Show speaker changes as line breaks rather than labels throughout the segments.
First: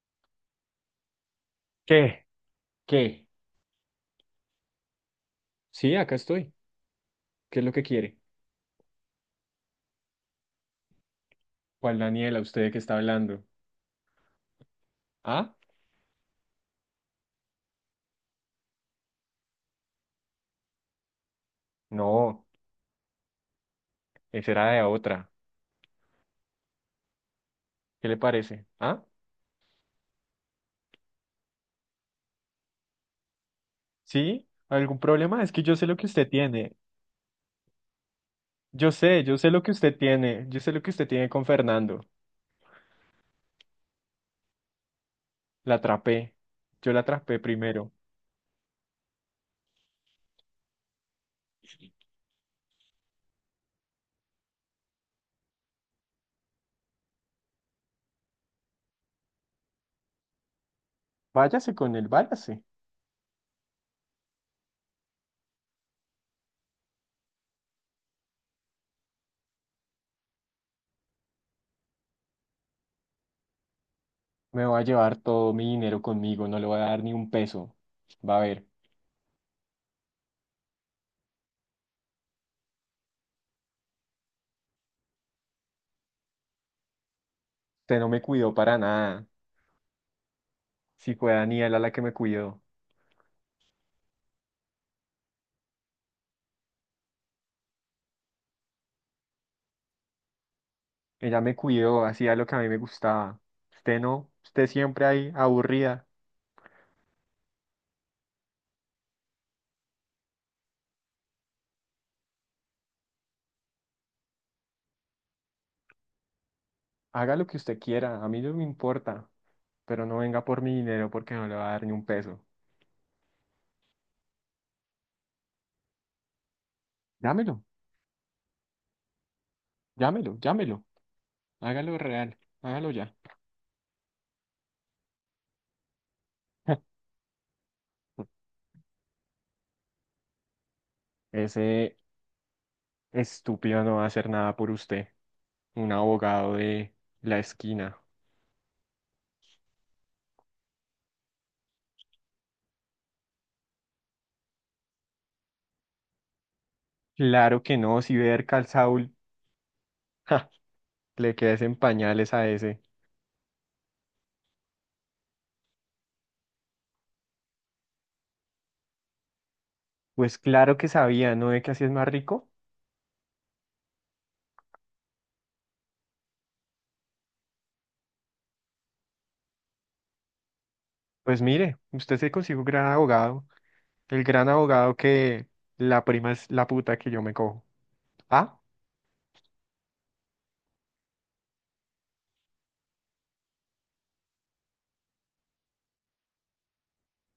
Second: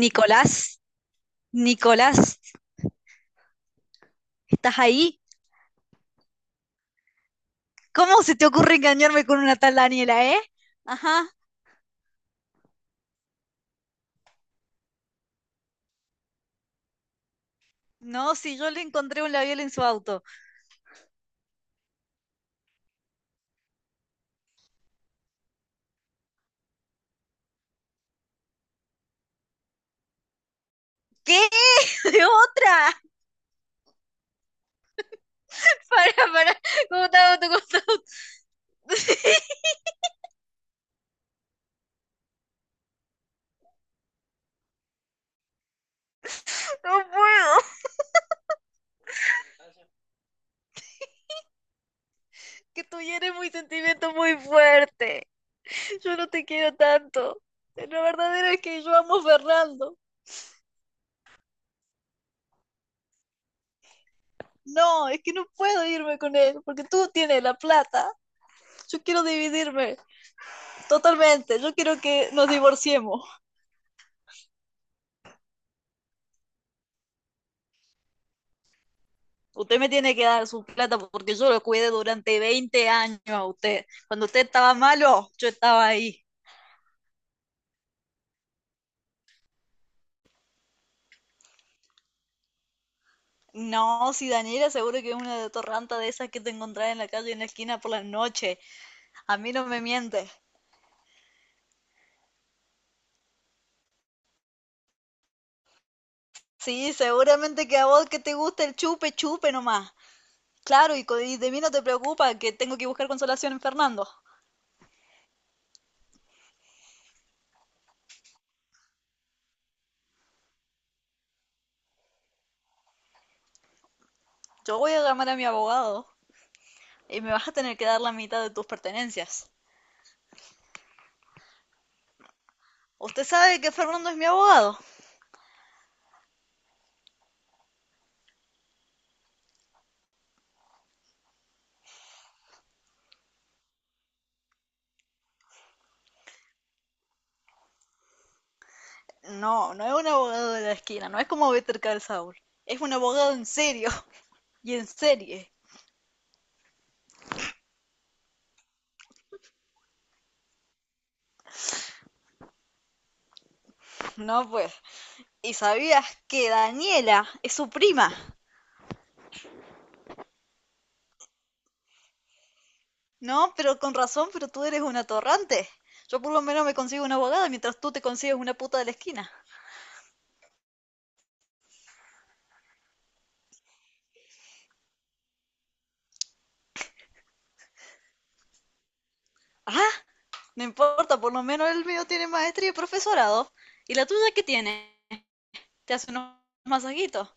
Nicolás, Nicolás,
¿Qué? ¿Qué?
¿estás ahí?
Sí, acá estoy. ¿Qué es lo que quiere?
¿Cómo se te ocurre engañarme con una tal Daniela, eh? Ajá.
¿Cuál Daniela, usted que está hablando? ¿Ah?
No, si yo le encontré un labial en su auto.
No, esa era de otra. ¿Qué le parece? ¿Ah?
¿Qué? ¿De otra?
¿Sí? ¿Algún problema? Es que yo sé lo que usted
Para, para.
tiene.
¿Cómo está auto? ¿Cómo está auto?
Yo sé lo que usted tiene. Yo sé lo que usted tiene con Fernando. La atrapé.
No
Yo la atrapé
puedo.
primero.
Que tú eres muy sentimiento muy fuerte. Yo no te quiero tanto. La verdadera es que yo amo a Fernando.
Váyase con él, váyase.
No, es que no puedo irme con él porque tú tienes la plata. Yo quiero dividirme totalmente. Yo quiero que nos divorciemos.
Me va a llevar todo mi dinero conmigo, no le voy a dar ni un peso. Va a ver,
Usted me tiene que dar su plata porque yo lo cuidé durante 20 años a usted. Cuando usted estaba malo, yo estaba ahí.
usted no me cuidó para nada. Si fue Daniela la que me cuidó.
No, si Daniela seguro que es una de torranta de esas que te encontrás en la calle en la esquina por las noches. A mí no me mientes.
Ella me cuidó, hacía lo que a mí me gustaba. Usted no, usted siempre ahí aburrida.
Sí, seguramente que a vos que te gusta el chupe, chupe nomás. Claro, y, y de mí no te preocupa que tengo que buscar consolación en Fernando.
Haga lo que usted quiera, a mí no me importa, pero no venga por mi dinero porque no le va a dar ni un peso.
Yo voy a llamar a mi abogado y me vas a
Llámelo,
tener que dar la mitad de tus pertenencias.
llámelo, llámelo. Hágalo real, hágalo ya.
Usted sabe que Fernando es mi abogado.
Ese estúpido no va a hacer nada por usted. Un abogado de la esquina.
No, no es un abogado de la esquina, no es como Better Call Saul. Es un abogado en serio y en serie.
Claro que no, si ver Calzaul, le quedes en pañales a ese.
No, pues. ¿Y sabías que Daniela es su prima?
Pues claro que sabía, ¿no ve que así es más rico?
No, pero con razón, pero tú eres un atorrante. Yo por lo menos me consigo una abogada mientras tú te consigues una puta de la esquina.
Pues mire, usted se consigue un gran abogado, el gran abogado que la prima es la puta que yo me cojo. Ah,
Ah, no importa, por lo menos el mío tiene maestría y profesorado. ¿Y la tuya qué tiene? Te hace unos masajitos.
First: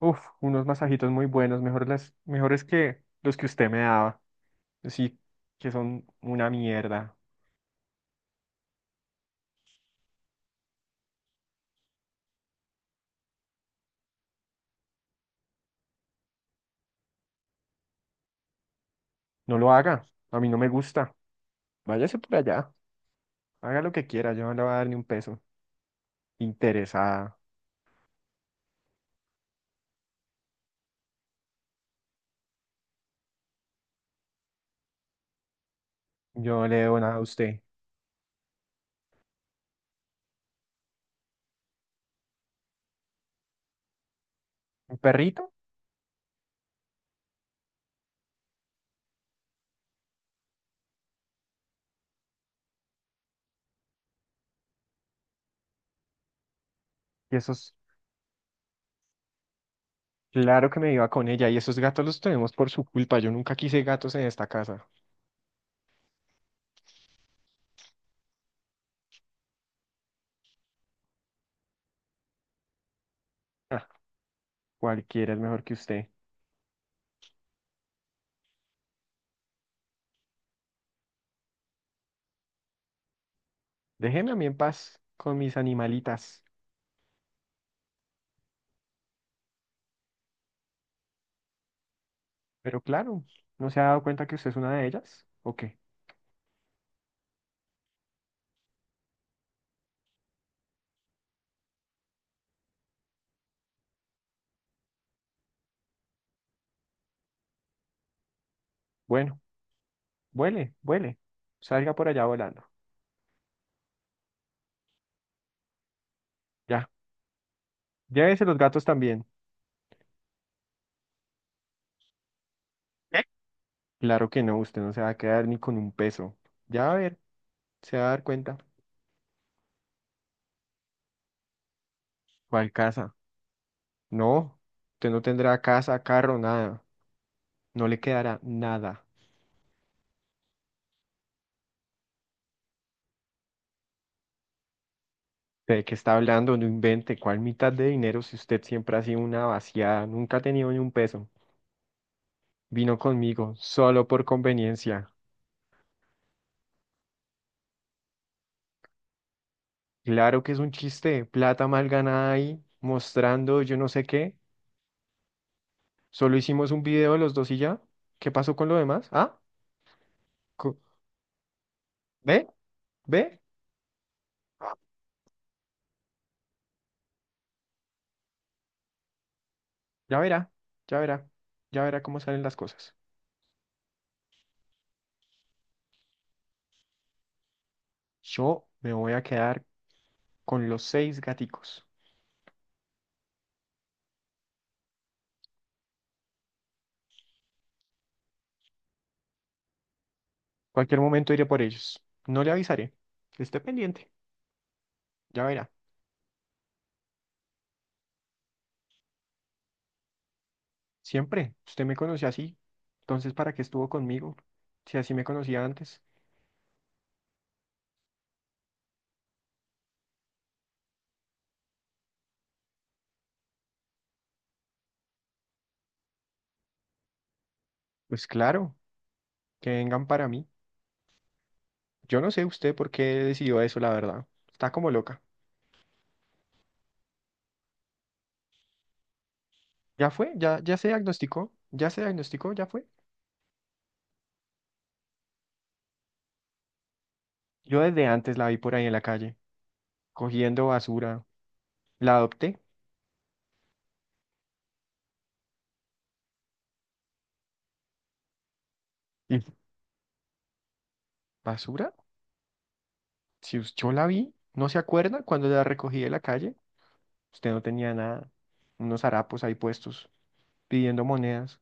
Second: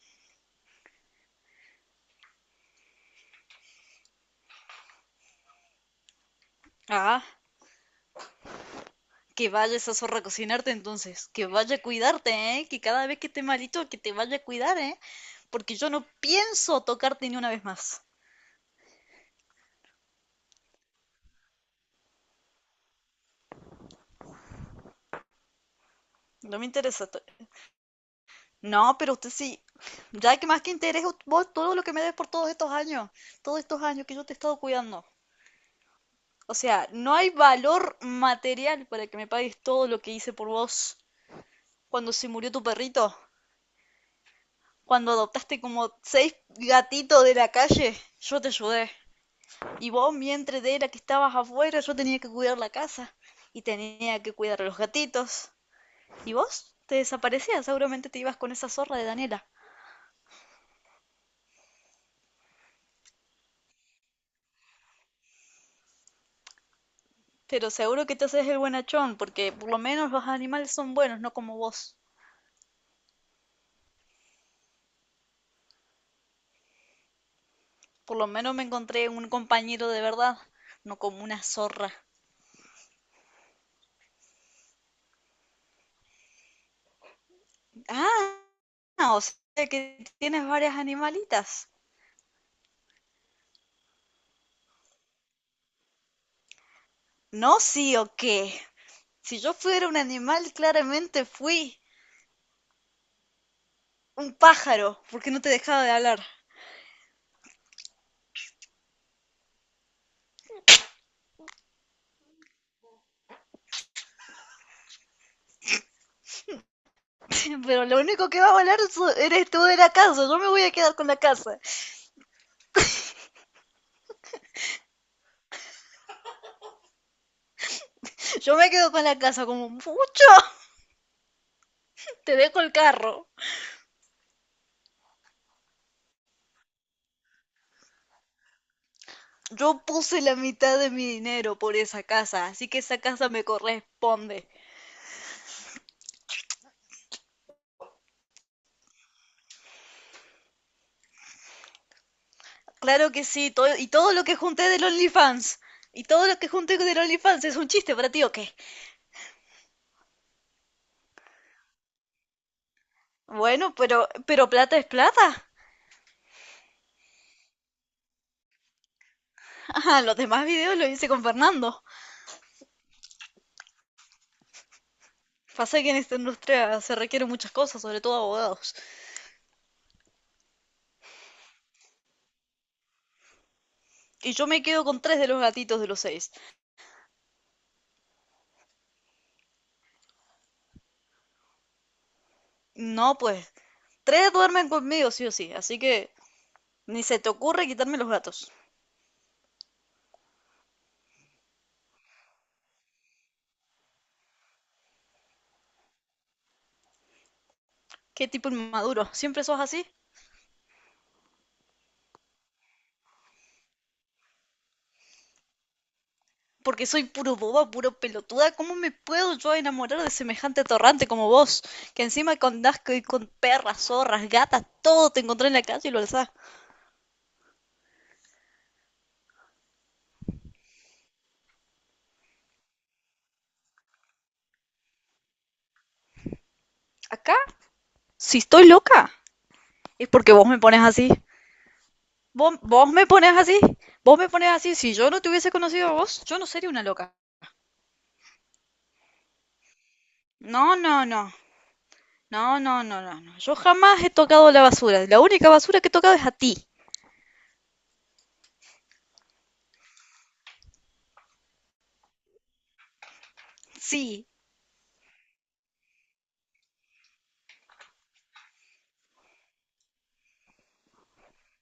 uf, unos masajitos muy buenos, mejor las, mejores que los que usted me daba. Sí, que son una mierda.
Ah, que vaya esa zorra a cocinarte entonces, que vaya a cuidarte, ¿eh? Que cada vez que esté malito, que te vaya a cuidar, ¿eh? Porque yo no pienso tocarte ni una vez más.
No lo haga, a mí no me gusta. Váyase por allá, haga lo que quiera, yo no le voy a dar ni un peso.
No me interesa.
Interesada,
No, pero usted sí, ya que más que interés vos todo lo que me des por todos estos años que yo te he estado cuidando. O
yo no le
sea,
debo nada
no
a
hay
usted.
valor material para que me pagues todo lo que hice por vos cuando se murió tu perrito,
¿Un
cuando
perrito?
adoptaste como seis gatitos de la calle, yo te ayudé. Y vos, mientras de era que estabas afuera, yo tenía que cuidar la casa y tenía que cuidar a los gatitos. ¿Y vos? Te
Y
desaparecías,
esos,
seguramente te ibas con esa zorra de Daniela.
claro que me iba con ella, y esos gatos los tenemos por su culpa, yo nunca quise gatos en esta casa.
Pero seguro que te haces el buenachón, porque por lo menos los animales son buenos, no como vos.
Ah, cualquiera es mejor que usted.
Por lo menos me encontré un compañero de verdad, no como una zorra.
Déjeme a mí en paz con mis animalitas.
Ah, o sea que tienes varias animalitas.
Pero claro, ¿no se ha dado cuenta que usted es una de ellas? ¿O qué?
No, sí o qué. Si yo fuera un animal, claramente fui un pájaro, porque no te dejaba de hablar.
Bueno, vuele, vuele. Salga por allá volando. Ya.
Pero lo único que
Llévese
va a
los
volar
gatos también.
eres tú de la casa. Yo me voy a quedar con la casa.
¿Eh? Claro que no, usted no se va a quedar ni con un peso. Ya va a ver, se va a dar
Yo
cuenta.
me quedo con la casa como mucho. Te dejo el
¿Cuál casa?
carro.
No, usted no tendrá casa, carro, nada. No le quedará nada.
Yo puse la mitad de mi dinero por esa casa, así que esa casa me corresponde.
¿De qué está hablando? No invente. ¿Cuál mitad de dinero si usted siempre ha sido una vaciada? Nunca ha tenido ni un peso. Vino
Claro que sí,
conmigo,
todo, y
solo
todo lo
por
que junté del
conveniencia.
OnlyFans. Y todo lo que junté del OnlyFans es un chiste para ti, ¿o qué?
Claro que es un chiste, plata mal ganada ahí, mostrando yo
Bueno,
no sé
pero,
qué.
pero plata es plata.
Solo hicimos un video los dos y ya. ¿Qué pasó con lo demás? ¿Ah?
Ah, los demás videos
co-
los hice con Fernando.
¿Ve? ¿Ve?
Pasa que en esta industria se requieren muchas cosas, sobre todo abogados.
Ya verá, ya verá, ya verá cómo salen las cosas.
Y yo me quedo con tres de los gatitos de los seis.
Yo me voy a quedar con los 6 gaticos.
No, pues, tres duermen conmigo, sí o sí. Así que ni se te ocurre quitarme los gatos.
Cualquier momento iré por ellos. No le avisaré. Esté pendiente, ya verá.
Qué tipo inmaduro. ¿Siempre sos así?
Siempre, usted me conoció así. Entonces, ¿para qué estuvo conmigo? Si así me conocía antes,
Porque soy puro boba, puro pelotuda. ¿Cómo me puedo yo enamorar de semejante torrante como vos? Que encima con asco y con perras, zorras, gatas, todo te encontré en la calle y lo alzás.
pues claro, que vengan para mí. Yo no sé usted por qué decidió eso, la verdad. Está como loca.
Acá, si estoy loca, es
¿Ya fue?
porque vos me
¿Ya
pones
se
así.
diagnosticó? ¿Ya se diagnosticó?
¿Vos,
¿Ya fue?
vos me pones así. Vos me pones así. Si yo no te hubiese conocido a vos, yo no sería una loca.
Yo desde antes la vi por ahí en la calle, cogiendo
No, no, no.
basura. La
No,
adopté.
no, no, no, no. Yo jamás he tocado la basura. La única basura que he tocado es a ti.
¿Y basura? Si us- Yo la
Sí,
vi, ¿no se acuerda cuando la recogí de la calle? Usted no tenía nada. Unos harapos ahí puestos, pidiendo monedas.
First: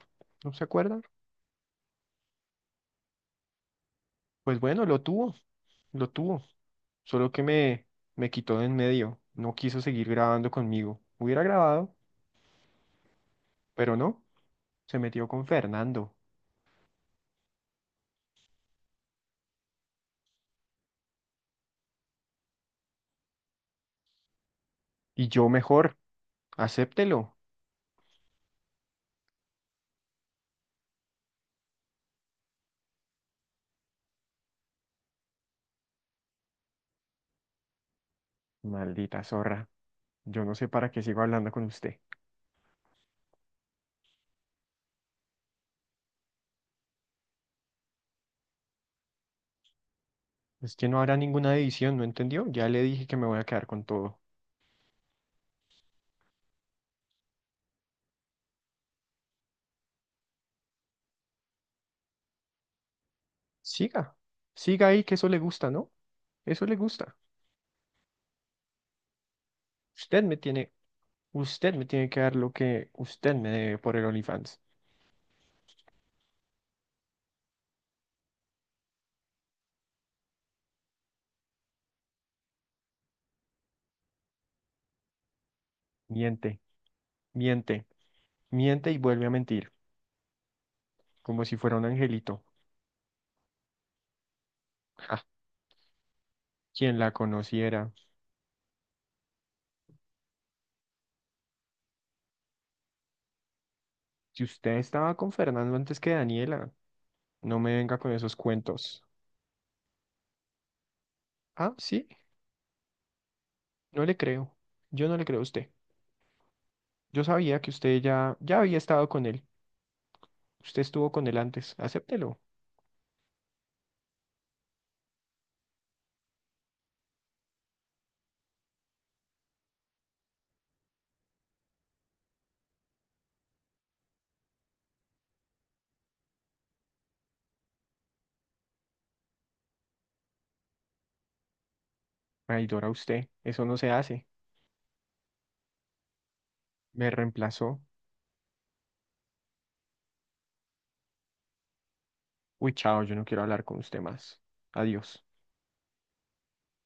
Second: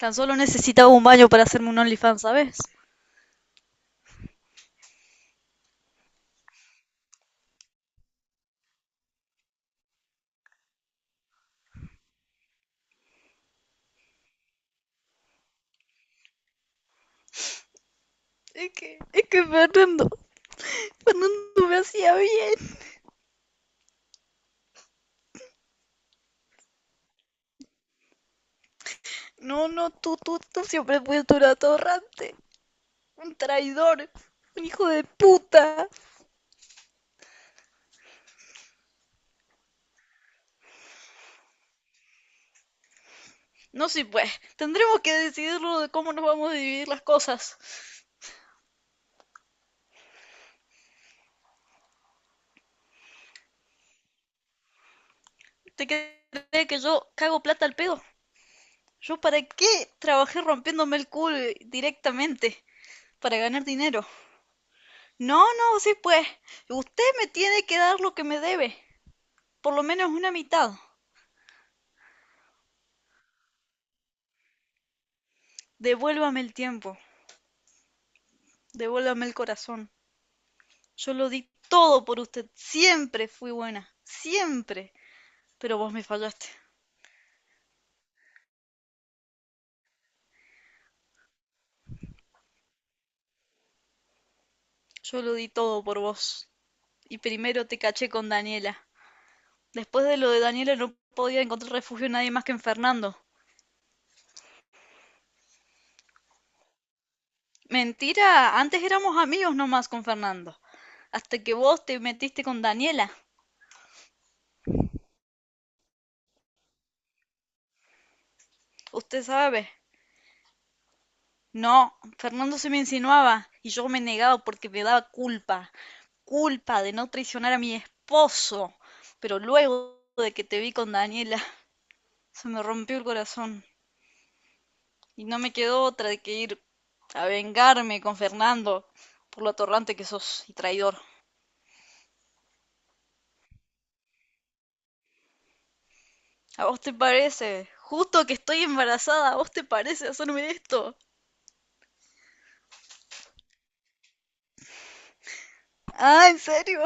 tan solo
¿No se
necesitaba
acuerda?
un baño para hacerme un OnlyFans, ¿sabes?
Pues bueno, lo tuvo, lo tuvo. Solo que me, me quitó de en medio. No quiso seguir grabando conmigo. Hubiera grabado, pero no. Se metió con Fernando.
Es que Fernando, Fernando me hacía bien.
Y yo mejor, acéptelo.
No, no, tú siempre fuiste un atorrante, un traidor, un hijo de puta.
Maldita zorra. Yo no sé para qué sigo hablando con usted.
No sé, pues, tendremos que decidirlo de cómo nos vamos a dividir las cosas.
Es que no habrá ninguna división, ¿no entendió? Ya le dije que me voy a quedar con todo.
¿Te crees que yo cago plata al pedo? ¿Yo para qué trabajé rompiéndome el culo directamente? Para ganar dinero.
Siga, siga ahí, que eso le
No,
gusta,
no,
¿no?
sí pues.
Eso le
Usted
gusta.
me tiene que dar lo que me debe. Por lo menos
Usted
una
me tiene,
mitad.
usted me tiene que dar lo que usted me debe por el OnlyFans.
Devuélvame el tiempo. Devuélvame el corazón. Yo lo di todo por usted. Siempre fui buena. Siempre. Pero vos me fallaste.
Miente, miente, miente y vuelve a mentir, como si fuera un angelito. Ja,
Yo lo di todo por vos.
quien la
Y primero te
conociera.
caché con Daniela. Después de lo de Daniela no podía encontrar refugio nadie más que en Fernando.
Si usted estaba con Fernando antes que Daniela, no me venga con esos
Mentira, antes
cuentos.
éramos amigos nomás con Fernando. Hasta que
Ah,
vos te
sí,
metiste con Daniela.
no le creo. Yo no le creo a usted. Yo sabía que usted ya había estado
Usted
con él.
sabe,
Usted estuvo con él antes.
no,
Acéptelo.
Fernando se me insinuaba y yo me negaba porque me daba culpa, culpa de no traicionar a mi esposo. Pero luego de que te vi con Daniela, se me rompió el corazón y no me quedó otra de que ir a vengarme con Fernando por lo atorrante que sos y traidor.
Traidora usted. Eso no se hace.
¿A vos te
Me
parece?
reemplazó.
Justo que estoy embarazada, ¿a vos te parece hacerme esto?
Uy, chao, yo no quiero hablar con usted más. Adiós.
Ah, ¿en serio?